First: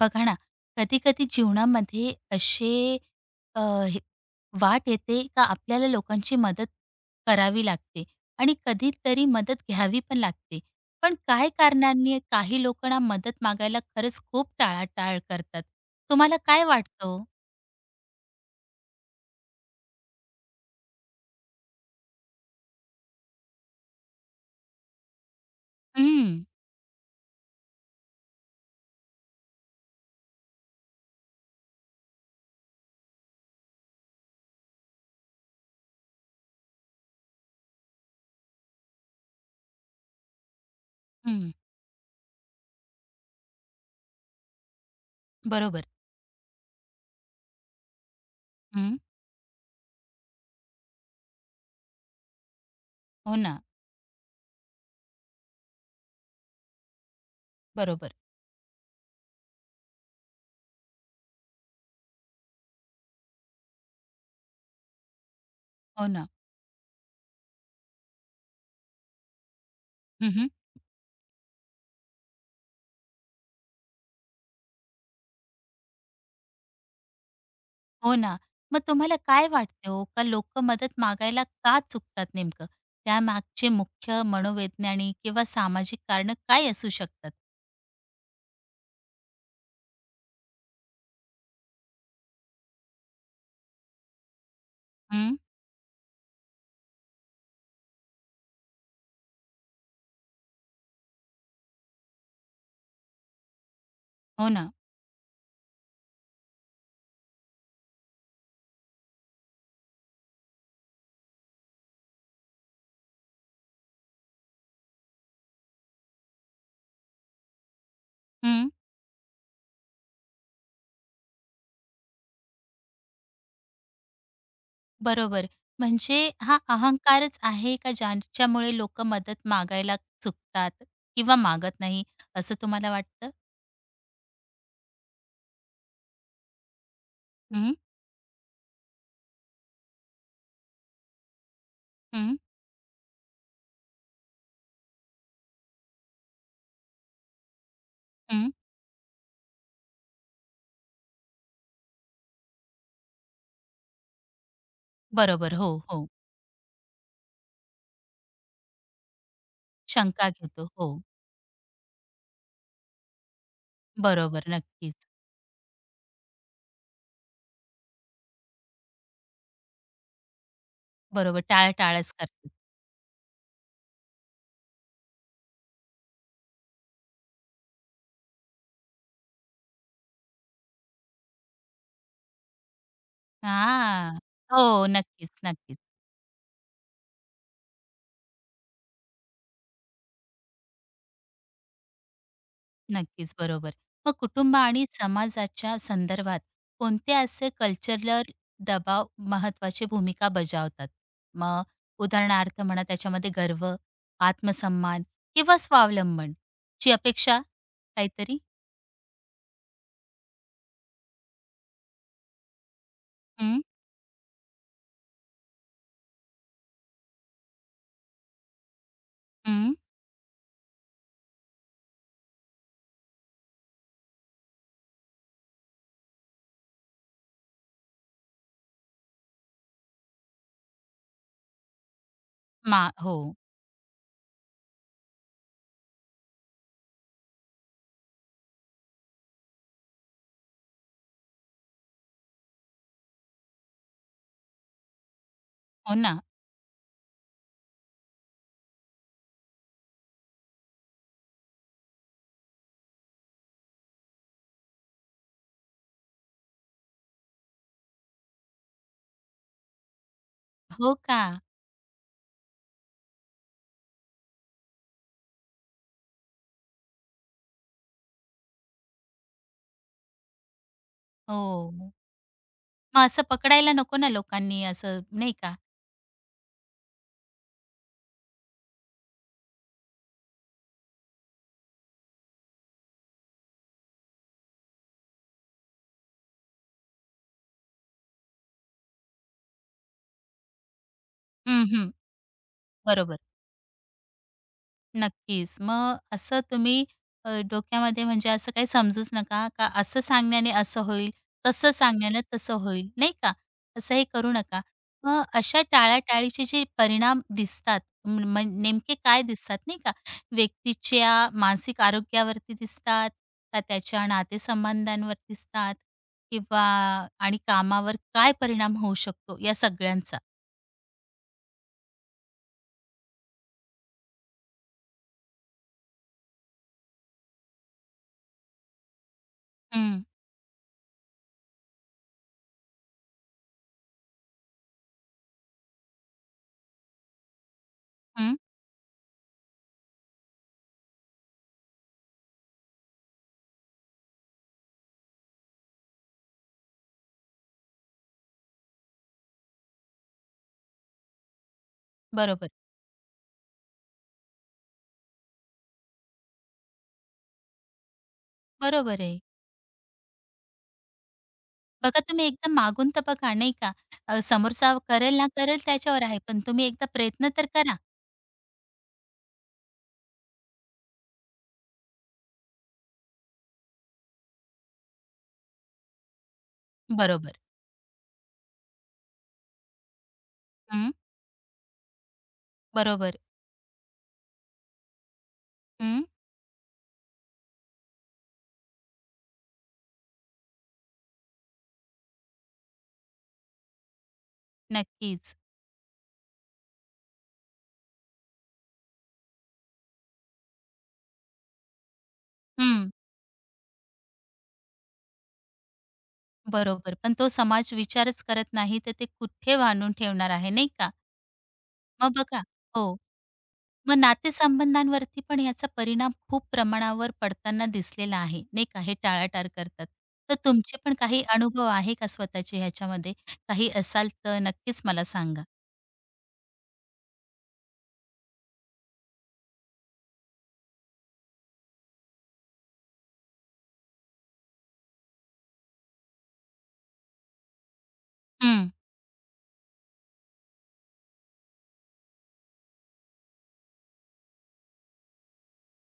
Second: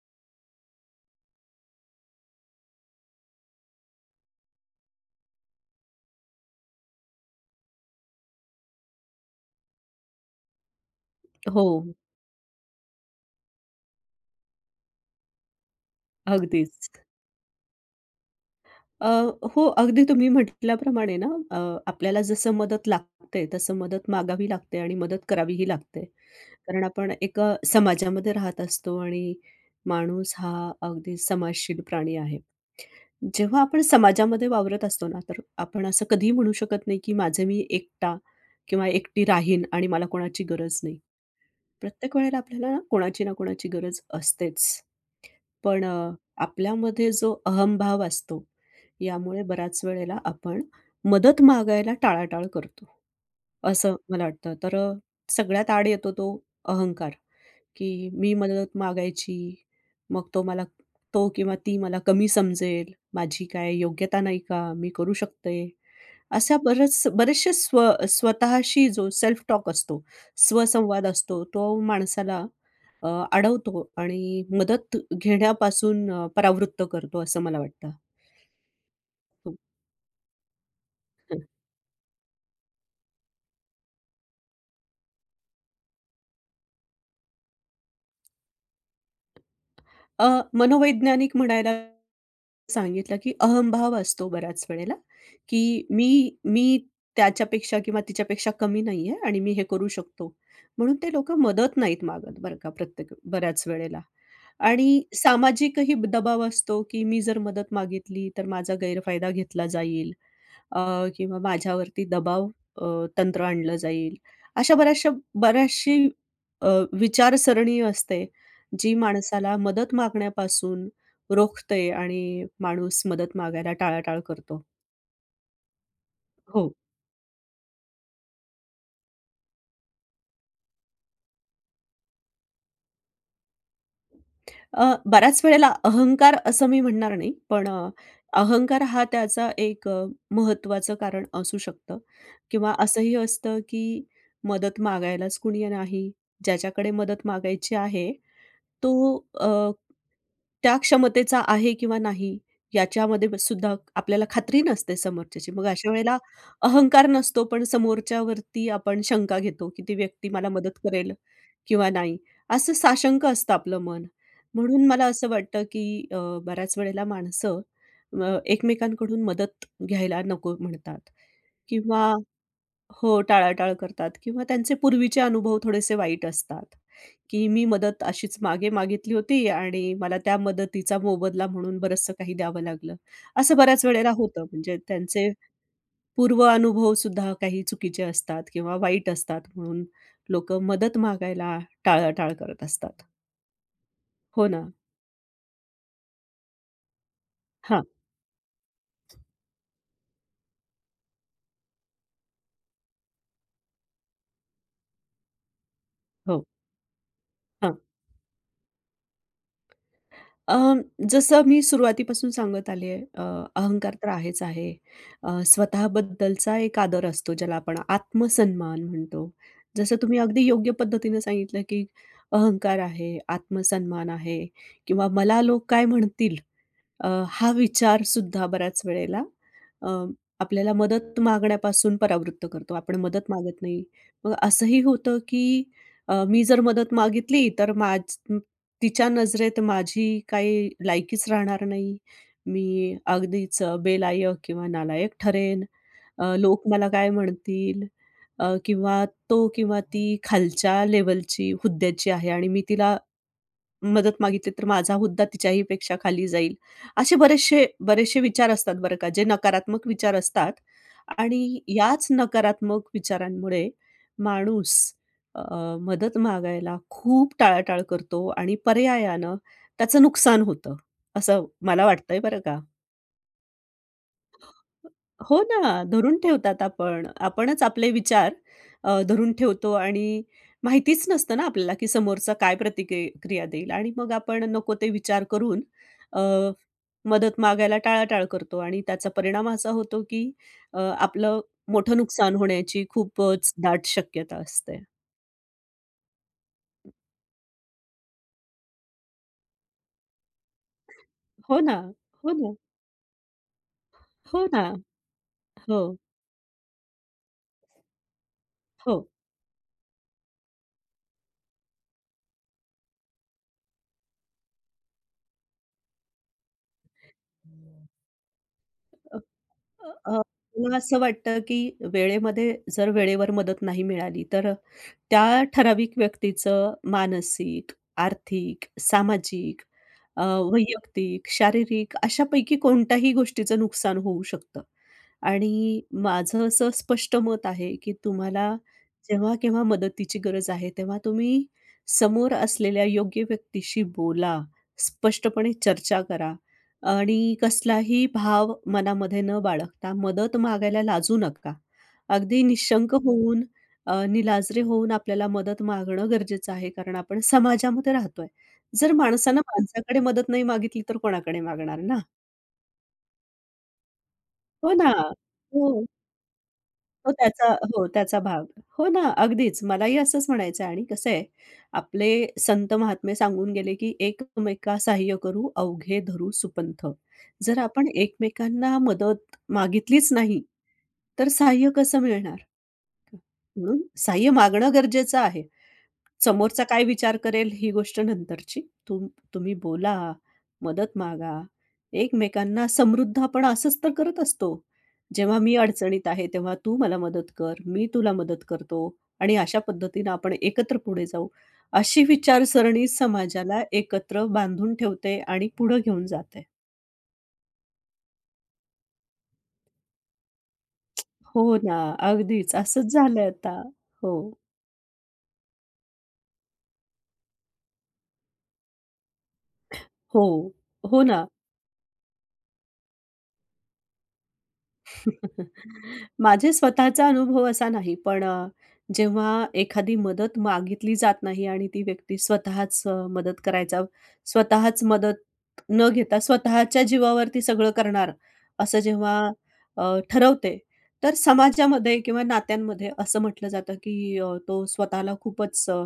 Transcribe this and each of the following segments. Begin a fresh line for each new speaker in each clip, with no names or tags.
बघा ना, कधी-कधी जीवनामध्ये असे अ, हे वाट येते का आपल्याला लोकांची मदत करावी लागते आणि कधीतरी मदत घ्यावी पण लागते. पण काही
हो,
कारणांनी काही लोक ना मदत मागायला खरंच खूप टाळाटाळ करतात. तुम्हाला काय
अगदीच.
वाटतं ओ?
अ, हो, अगदी तुम्ही म्हटल्याप्रमाणे ना आपल्याला जसं मदत लागते, तसं मदत मागावी लागते आणि मदत करावीही लागते.
हं,
कारण आपण एका समाजामध्ये राहत असतो आणि माणूस हा अगदी समाजशील प्राणी आहे. जेव्हा आपण समाजामध्ये वावरत असतो ना, तर आपण असं कधीही म्हणू शकत नाही, की माझं मी एकटा किंवा एकटी राहीन आणि मला कोणाची गरज नाही. प्रत्येक वेळेला आपल्याला ना कोणाची ना कोणाची गरज असतेच. पण
बरोबर.
आपल्यामध्ये जो अहंभाव असतो,
हं.
यामुळे बऱ्याच वेळेला आपण मदत मागायला टाळाटाळ करतो,
हो ना.
असं मला वाटतं. तर सगळ्यात आड येतो तो अहंकार. की
बरोबर.
मी मदत मागायची. मग तो मला तो किंवा ती मला कमी समजेल. माझी काय योग्यता नाही का? मी करू शकते.
हो ना.
अशा बऱ्याच बरेचसे स्वतःशी जो सेल्फ टॉक असतो, स्वसंवाद असतो, तो माणसाला अडवतो आणि मदत घेण्यापासून परावृत्त करतो असं मला वाटतं.
हो ना. मग तुम्हाला काय
हं.
वाटते हो, का लोकं मदत मागायला का चुकतात नेमकं? त्यामागचे मुख्य मनोवैज्ञानिक किंवा सामाजिक कारण काय असू शकतात?
अ, मनोवैज्ञानिक म्हणायला सांगितलं, की अहंभाव असतो बऱ्याच वेळेला,
हं,
की मी मी त्याच्यापेक्षा किंवा तिच्यापेक्षा कमी नाहीये आणि मी हे करू शकतो. म्हणून ते लोकं मदत नाहीत मागत बरं का प्रत्येक बऱ्याच वेळेला.
हो ना.
आणि सामाजिकही दबाव असतो, की मी जर मदत मागितली, तर माझा गैरफायदा घेतला जाईल अ, किंवा माझ्यावरती दबाव तंत्र आणलं जाईल. अशा बऱ्याचशी अ, विचारसरणी असते,
हं,
जी माणसाला मदत मागण्यापासून रोखते आणि माणूस मदत मागायला टाळाटाळ करतो.
बरोबर. म्हणजे हा
हो.
अहंकारच आहे का ज्यांच्यामुळे लोकं मदत मागायला चुकतात किंवा मागत नाही, असं तुम्हाला वाटतं?
बऱ्याच वेळेला अहंकार असं मी म्हणणार नाही, पण
हं,
अहंकार हा त्याचा एक महत्त्वाचं कारण असू शकतं
हं,
किंवा असंही असतं, की मदत मागायलाच कुणी नाही. ज्याच्याकडे मदत मागायची आहे,
हं.
तो त्या क्षमतेचा आहे किंवा नाही याच्यामध्ये सुद्धा आपल्याला खात्री नसते समोरच्याची.
बरोबर.
मग
हो,
अशा
हो.
वेळेला अहंकार नसतो, पण समोरच्यावरती आपण शंका घेतो, की ती व्यक्ती
शंका
मला
घेतो.
मदत
हो,
करेल किंवा नाही. असं साशंक असतं आपलं मन.
बरोबर.
म्हणून
नक्कीच.
मला असं वाटतं, की बऱ्याच वेळेला माणसं एकमेकांकडून मदत घ्यायला नको म्हणतात
बरोबर.
किंवा
टाळाटाळच करते.
हो, टाळाटाळ करतात किंवा त्यांचे पूर्वीचे अनुभव थोडेसे वाईट असतात, की मी मदत अशीच मागे मागितली होती आणि मला त्या मदतीचा मोबदला म्हणून बरचसं काही द्यावं लागलं. असं बऱ्याच वेळेला
हां.
होतं. म्हणजे
हो,
त्यांचे
नक्कीच, नक्कीच.
पूर्व अनुभव सुद्धा काही चुकीचे असतात किंवा वाईट असतात म्हणून लोकं मदत मागायला टाळाटाळ करत असतात.
नक्कीच, बरोबर. मग
हो
कुटुंब
ना.
आणि समाजाच्या संदर्भात कोणते असे
हां.
कल्चरल दबाव महत्त्वाची भूमिका बजावतात? मग उदाहरणार्थ म्हणा त्याच्यामध्ये गर्व, आत्मसन्मान किंवा स्वावलंबन
हो.
ची अपेक्षा काहीतरी?
अ, जसं मी सुरुवातीपासून सांगत आली आहे,
हं,
अहंकार तर आहेच आहे. स्वतःबद्दलचा एक आदर असतो, ज्याला आपण आत्मसन्मान म्हणतो.
हं.
जसं तुम्ही अगदी योग्य पद्धतीने सांगितलं, की अहंकार आहे, आत्मसन्मान आहे किंवा मला लोक काय म्हणतील, हा विचारसुद्धा बऱ्याच वेळेला अ, आपल्याला मदत मागण्यापासून परावृत्त करतो.
मा
आपण
हो,
मदत मागत नाही. मग असंही होतं, की मी जर मदत मागितली, तर तिच्या नजरेत माझी काही लायकीच राहणार नाही. मी अगदीच बेलायक किंवा नालायक ठरेन.
हो ना.
लोक मला काय म्हणतील? किंवा तो किंवा ती खालच्या लेवलची हुद्द्याची आहे आणि मी तिला मदत मागितली तर माझा हुद्दा तिच्याही पेक्षा खाली जाईल. असे बरेचसे बरेचसे विचार असतात बरं का, जे नकारात्मक विचार असतात
हो का?
आणि याच नकारात्मक विचारांमुळे माणूस अ, मदत मागायला खूप टाळाटाळ करतो आणि पर्यायानं त्याचं नुकसान होतं, असं
हो.
मला वाटतंय बरं का.
मग असं पकडायला नको ना लोकांनी असं नाही
हो
का?
ना, धरून ठेवतात आपण. आपणच आपले विचार धरून ठेवतो आणि माहितीच नसतं ना आपल्याला, की समोरचा काय देईल आणि मग आपण नको ते विचार करून अ, मदत मागायला टाळाटाळ करतो आणि त्याचा परिणाम असा होतो, की आपलं
हं, हं.
मोठं नुकसान होण्याची
बरोबर.
खूपच दाट शक्यता असते.
नक्कीच. मग असं तुम्ही डोक्यामध्ये म्हणजे असं काही समजूच नका, का असं सांगण्याने असं होईल,
हो
तसं
ना,
सांगण्याने
हो ना,
तसं होईल, नाही का? असं हे करू
हो
नका.
ना.
मग अशा
हो,
टाळाटाळीचे जे परिणाम दिसतात, म म नेमके
हो.
काय दिसतात, नाही का? व्यक्तीच्या मानसिक आरोग्यावरती दिसतात, का त्याच्या नातेसंबंधांवर दिसतात किंवा आणि कामावर काय परिणाम होऊ
अ,
शकतो या सगळ्यांचा?
अ, मला असं वाटतं, की वेळेमध्ये जर वेळेवर मदत नाही मिळाली तर त्या ठराविक व्यक्तीचं मानसिक, आर्थिक, सामाजिक,
हं,
अ, वैयक्तिक, शारीरिक अशापैकी कोणत्याही गोष्टीचं नुकसान होऊ शकतं. आणि माझं असं स्पष्ट मत आहे, की
हं.
तुम्हाला जेव्हा केव्हा मदतीची गरज आहे, तेव्हा तुम्ही समोर असलेल्या योग्य व्यक्तीशी बोला, स्पष्टपणे चर्चा करा आणि कसलाही भाव मनामध्ये न बाळगता मदत मागायला लाजू नका. अगदी
बरोबर.
निशंक होऊन निलाजरे होऊन आपल्याला मदत मागणं गरजेचं आहे, कारण आपण समाजामध्ये राहतोय. जर
बरोबर आहे.
माणसानं माणसाकडे मदत नाही मागितली, तर कोणाकडे मागणार ना?
बघा तुम्ही एकदा मागून तर बघा, नाही का?
हो
समोरचा
ना.
करेल ना करेल
हो,
त्याच्यावर आहे, पण तुम्ही एकदा
हो
प्रयत्न
त्याचा
तर करा.
हो, त्याचा भाग. हो ना, अगदीच. मलाही असंच म्हणायचं आहे आणि कसं आहे, आपले संत महात्मे सांगून गेले, की "एकमेका सहाय्य करू, अवघे धरू सुपंथ."
बरोबर.
जर आपण एकमेकांना मदत मागितलीच नाही,
हं,
तर सहाय्य कसं मिळणार?
बरोबर.
म्हणून सहाय्य मागणं गरजेचं आहे.
हं,
समोरचा काय विचार करेल ही गोष्ट नंतरची. तुम तुम्ही बोला, मदत मागा, एकमेकांना समृद्ध आपण असंच तर करत असतो.
नक्कीच.
जेव्हा मी अडचणीत आहे, तेव्हा तू मला मदत कर, मी तुला मदत करतो आणि अशा पद्धतीनं आपण एकत्र पुढे जाऊ. अशी विचारसरणी
हं,
समाजाला एकत्र बांधून ठेवते आणि पुढं घेऊन जाते.
बरोबर. पण तो समाज विचारच करत नाही, तर ते कुठे बांधून ठेवणार आहे, नाही का?
हो ना,
मग बघा
अगदीच असंच
हो,
झालंय आता.
मग
हो,
नातेसंबंधांवरती पण याचा परिणाम खूप प्रमाणावर पडताना दिसलेला आहे, नाही का? हे टाळाटाळ करतात.
हो,
तर तुमचे पण
हो
काही
ना.
अनुभव आहे का स्वतःचे ह्याच्यामध्ये? काही असाल तर नक्कीच मला सांगा.
माझे स्वतःचा अनुभव असा नाही, पण जेव्हा एखादी मदत मागितली जात नाही आणि ती व्यक्ती स्वतःच मदत करायचा, स्वतःच मदत न घेता स्वतःच्या जीवावरती सगळं करणार,
हं,
असं जेव्हा ठरवते, तर समाजामध्ये किंवा नात्यांमध्ये असं म्हटलं जातं, की तो स्वतःला खूपच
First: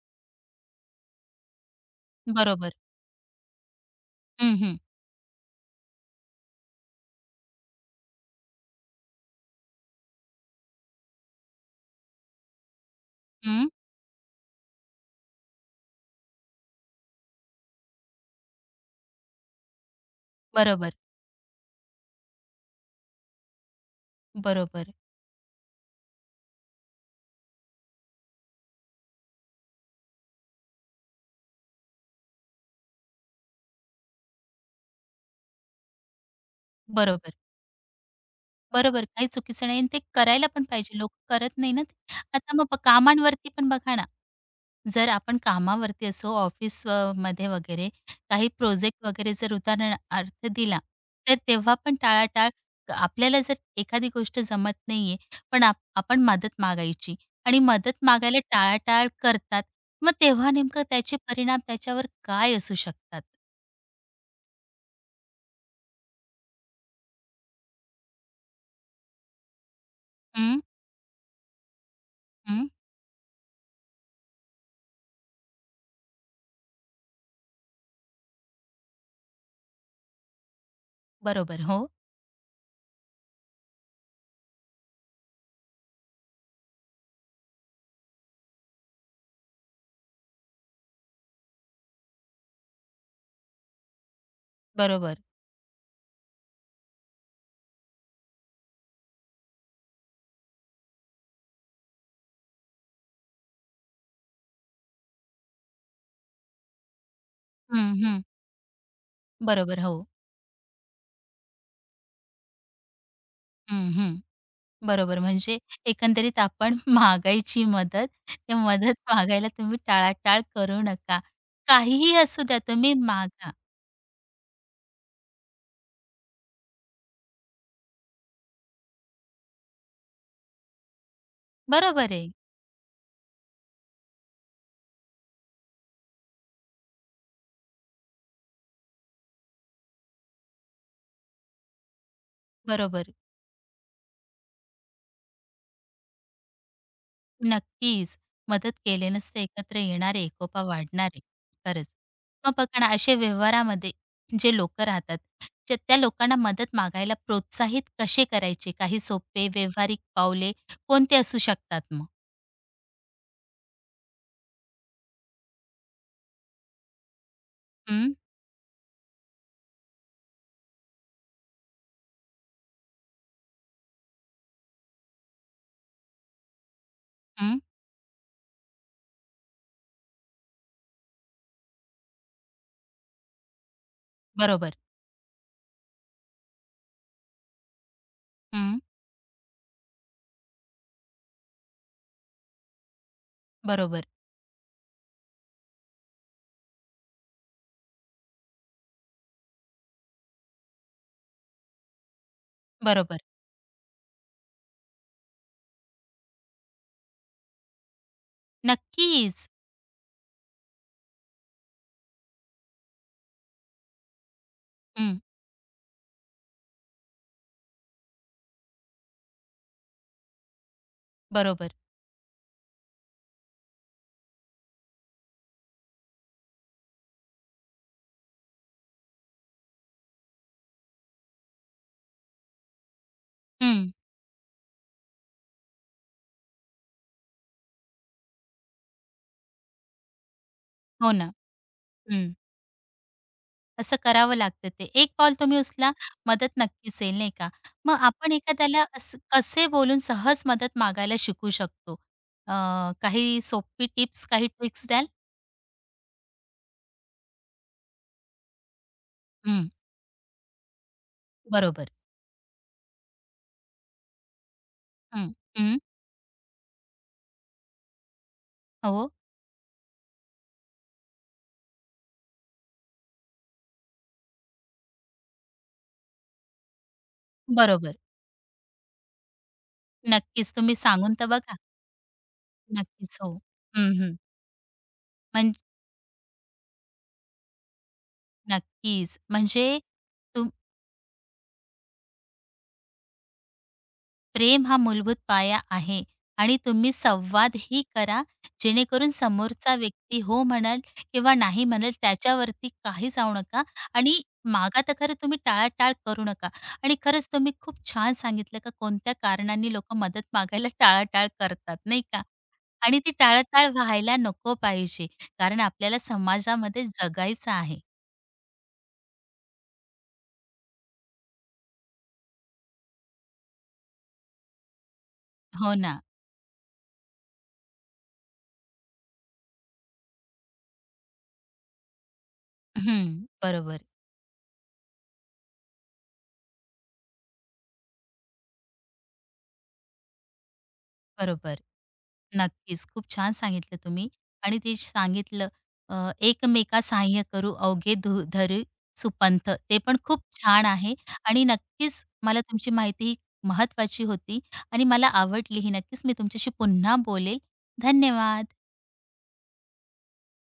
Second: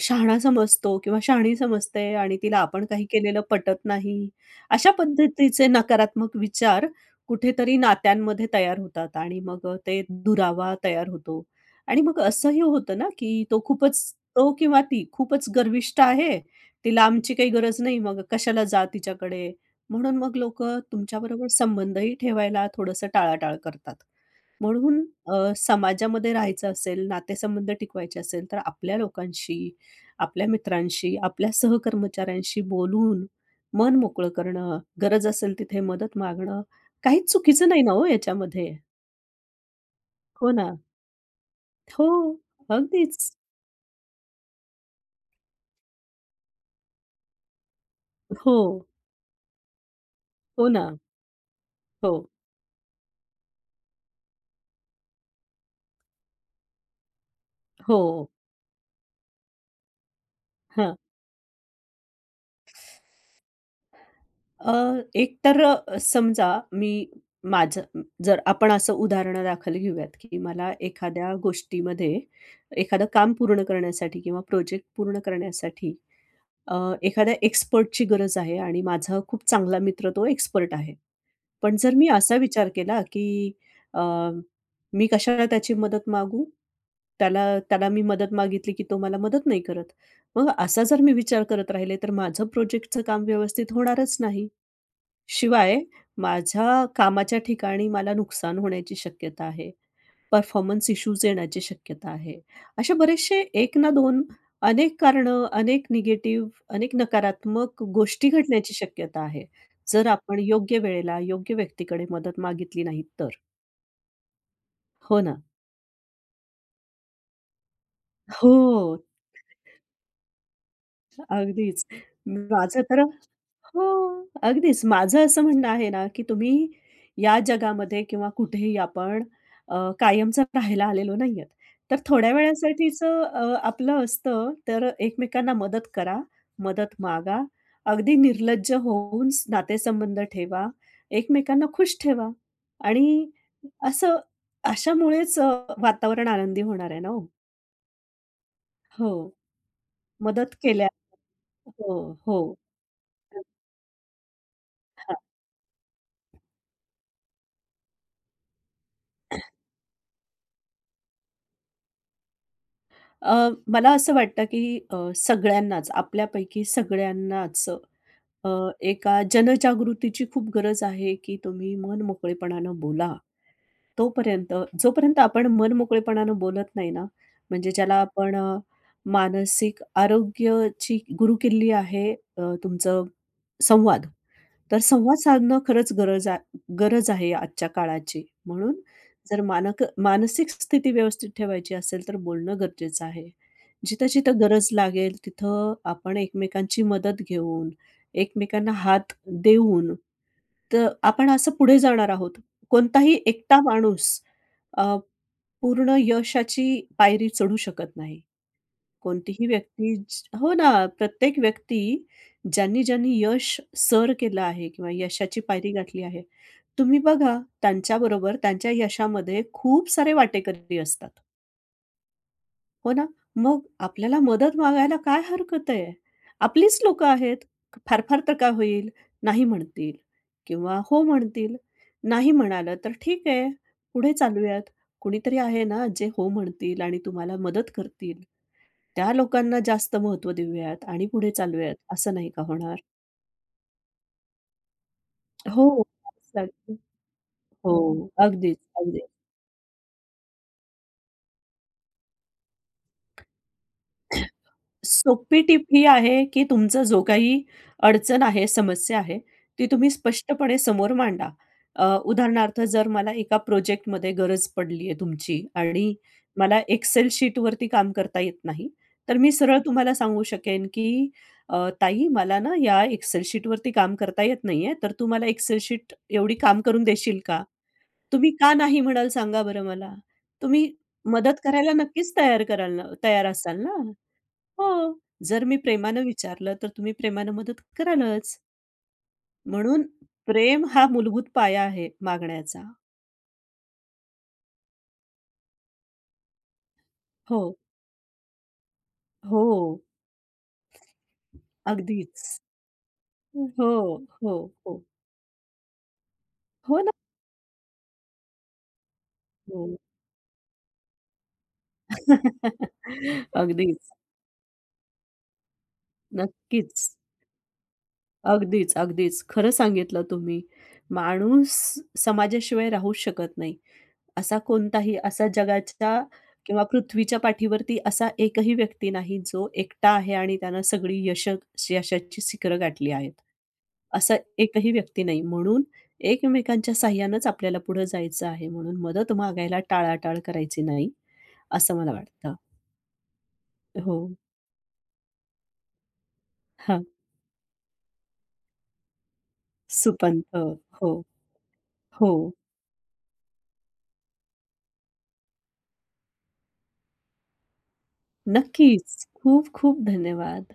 शहाणा समजतो किंवा शहाणी समजते आणि तिला
बरोबर.
आपण काही केलेलं पटत नाही.
हं, हं.
अशा पद्धतीचे नकारात्मक विचार कुठेतरी नात्यांमध्ये तयार होतात आणि मग ते दुरावा तयार होतो. आणि मग असंही होतं ना, की
हं,
तो किंवा ती खूपच गर्विष्ठ आहे. तिला आमची काही गरज नाही, मग कशाला जा तिच्याकडे. म्हणून मग लोकं
बरोबर,
तुमच्याबरोबर संबंधही ठेवायला थोडंसं टाळाटाळ करतात.
बरोबर,
म्हणून समाजामध्ये राहायचं असेल, नातेसंबंध टिकवायचे असेल, तर आपल्या लोकांशी, आपल्या मित्रांशी, आपल्या सहकर्मचाऱ्यांशी बोलून मन मोकळं करणं, गरज असेल तिथे मदत मागणं, काहीच
बरोबर,
चुकीचं नाही ना हो याच्यामध्ये.
बरोबर. काही चुकीचं नाही आणि ते करायला
हो
पण
ना.
पाहिजे. लोक करत नाही ना ते.
हो,
आता मग
अगदीच.
कामांवरती पण बघा ना, जर आपण कामावरती असो ऑफिस मध्ये वगैरे काही
हो,
प्रोजेक्ट वगैरे जर उदाहरणार्थ
हो
दिला,
ना.
तर तेव्हा पण
हो,
टाळाटाळ आपल्याला जर एखादी गोष्ट जमत नाहीये, पण आपण मदत मागायची आणि
हो.
मदत मागायला टाळाटाळ करतात. मग तेव्हा नेमकं
हां.
त्याचे परिणाम त्याच्यावर काय असू शकतात?
अ, एक तर समजा मी माझं जर आपण असं उदाहरणादाखल घेऊयात, की
हं,
मला एखाद्या गोष्टीमध्ये
हं.
एखादं काम पूर्ण करण्यासाठी किंवा प्रोजेक्ट पूर्ण करण्यासाठी अ, एखाद्या एक्सपर्टची गरज आहे आणि माझा खूप चांगला मित्र तो एक्सपर्ट आहे.
बरोबर.
पण
हो,
जर मी असा विचार केला, की अ, मी कशाला त्याची मदत मागू? त्याला त्याला मी मदत मागितली, की तो मला मदत नाही करत. मग असा जर मी विचार करत राहिले, तर माझं प्रोजेक्टचं काम व्यवस्थित होणारच नाही.
बरोबर.
शिवाय माझ्या कामाच्या ठिकाणी मला नुकसान होण्याची शक्यता आहे. परफॉर्मन्स इश्यूज येण्याची शक्यता आहे. असे बरेचसे एक ना दोन अनेक कारणं, अनेक निगेटिव्ह, अनेक नकारात्मक
हं, हं.
गोष्टी घडण्याची शक्यता आहे.
बरोबर. हो.
जर आपण योग्य वेळेला योग्य व्यक्तीकडे मदत मागितली नाही तर.
हं, हं. बरोबर.
हो ना.
म्हणजे एकंदरीत आपण मागायची मदत, ते
हो.
मदत मागायला तुम्ही टाळाटाळ करू नका.
अगदीच.
काहीही असू द्या,
माझं
तुम्ही
तर
मागा.
हो, अगदीच. माझं असं म्हणणं आहे ना, की तुम्ही या जगामध्ये किंवा कुठेही आपण कायमचं राहायला आलेलो नाहीयेत. तर
बरोबर आहे.
थोड्या वेळासाठीचं आपलं असतं, तर एकमेकांना मदत करा, मदत मागा. अगदी निर्लज्ज होऊन नातेसंबंध ठेवा, एकमेकांना खुश ठेवा
बरोबर.
आणि असं अशामुळेच वातावरण आनंदी होणार आहे ना हो.
नक्कीच. मदत
हो,
केल्यानेच ते एकत्र येणार आहे,
मदत
एकोपा
केल्या
वाढणार आहे. खरंच.
हो, हो.
मग बघा ना, असे व्यवहारामध्ये जे लोकं राहतात, जे त्या लोकांना मदत मागायला प्रोत्साहित कसे करायचे? काही सोपे व्यावहारिक पावले कोणते असू शकतात मग?
मला असं वाटतं की सगळ्यांनाच, आपल्यापैकी सगळ्यांनाच
हं,
अ, एका जनजागृतीची खूप गरज आहे, की तुम्ही मन मोकळेपणानं बोला. तोपर्यंत जोपर्यंत आपण मन मोकळेपणानं बोलत नाही ना,
हं.
म्हणजे ज्याला आपण मानसिक आरोग्याची गुरुकिल्ली आहे तुमचं संवाद.
बरोबर.
तर संवाद साधणं खरंच गरज आहे आजच्या काळाची. म्हणून
हं.
जर मानसिक स्थिती व्यवस्थित ठेवायची असेल तर बोलणं गरजेचं आहे.
बरोबर,
जिथं-जिथं गरज लागेल तिथं आपण एकमेकांची मदत घेऊन, एकमेकांना हात देऊन तर आपण असं पुढे जाणार आहोत. कोणताही
बरोबर.
एकटा माणूस अ, पूर्ण यशाची पायरी चढू शकत नाही. कोणतीही
नक्कीच.
व्यक्ती ज हो ना, प्रत्येक व्यक्ती ज्यांनी यश सर केलं आहे किंवा
हं,
यशाची पायरी गाठली आहे, तुम्ही बघा त्यांच्याबरोबर त्यांच्या यशामध्ये खूप सारे वाटेकरी असतात.
बरोबर.
हो ना? मग आपल्याला मदत मागायला काय हरकत आहे? आपलीच लोकं आहेत. फार-फार तर काय होईल? नाही म्हणतील किंवा हो म्हणतील. नाही म्हणालं तर ठीक आहे,
हं,
पुढे चालूयात. कुणीतरी आहे ना, जे हो म्हणतील आणि तुम्हाला मदत करतील. त्या लोकांना जास्त महत्त्व देऊयात आणि
हो ना.
पुढे चालूयात, असं नाही
हं,
का होणार?
असं करावं लागतं ते. एक पाऊल तुम्ही
हो,
उचला,
लाच
मदत
लागते.
नक्कीच येईल, नाही का?
हो,
मग आपण
अगदीच,
एखाद्याला
अगदी.
असं कसे बोलून सहज मदत मागायला शिकू शकतो? अ, काही सोपी टिप्स, काही ट्रिक्स द्याल?
सोपी टिप ही आहे, की तुमचं जो काही अडचण आहे, समस्या आहे, ती
हं,
तुम्ही स्पष्टपणे समोर मांडा.
बरोबर.
उदाहरणार्थ जर मला एका प्रोजेक्टमध्ये गरज पडली आहे
हं,
तुमची
हं.
आणि मला एक्सेल शीटवरती काम करता येत नाही,
हो,
तर मी सरळ तुम्हाला सांगू शकेन, की "ताई मला ना या एक्सेल शीटवरती काम करता येत नाहीये, तर तू मला एक्सेल शीट एवढी काम करून देशील का?"
बरोबर.
तुम्ही का नाही म्हणाल सांगा बरं मला?
नक्कीच,
तुम्ही
तुम्ही सांगून तर
मदत
बघा.
करायला नक्कीच
नक्कीच,
तयार
हो.
असाल ना?
हं, हं.
हो. जर
म्हण
मी प्रेमानं विचारलं, तर तुम्ही प्रेमानं मदत करालच.
नक्कीच. म्हणजे
म्हणून प्रेम हा मूलभूत पाया आहे मागण्याचा.
प्रेम हा मूलभूत पाया आहे आणि तुम्ही
हो.
संवादही करा, जेणेकरून
हो.
समोरचा व्यक्ती हो म्हणाल किंवा नाही म्हणाल
अगदीच.
त्याच्यावरती काही जाऊ नका
हो,
आणि
हो,
मागा
हो.
तर खरं तुम्ही टाळाटाळ करू नका.
हो ना.
आणि खरंच तुम्ही खूप छान सांगितलं का कोणत्या कारणांनी
हो.
लोकं मदत मागायला टाळाटाळ करतात, नाही का? आणि ती टाळाटाळ
अगदीच.
व्हायला नको पाहिजे, कारण आपल्याला समाजामध्ये
नक्कीच.
जगायचं आहे.
अगदीच, अगदीच. खरं सांगितलं तुम्ही. माणूस समाजाशिवाय राहूच शकत नाही. असा
हो ना.
जगाच्या किंवा पृथ्वीच्या पाठीवरती असा एकही व्यक्ती नाही, जो एकटा आहे आणि त्यानं सगळी यश यशाची शिखरं गाठली
हं.
आहेत.
बरोबर,
असं एकही व्यक्ती नाही. म्हणून एकमेकांच्या साहाय्यानेच आपल्याला पुढे जायचं आहे. म्हणून मदत मागायला टाळाटाळ करायची नाही,
बरोबर.
असं मला वाटतं.
नक्कीच. खूप छान सांगितलं
हो.
तुम्ही आणि ते जे सांगितलं अ, एकमेका
हां.
सहाय्य करू अवघे धरू सुपंथ. ते पण खूप
सुपंथ.
छान
हो,
आहे आणि नक्कीच
हो.
मला तुमची माहिती ही महत्त्वाची होती आणि मला आवडली ही. नक्कीच मी तुमच्याशी पुन्हा बोलेल. धन्यवाद.
नक्कीच. खूप खूप धन्यवाद.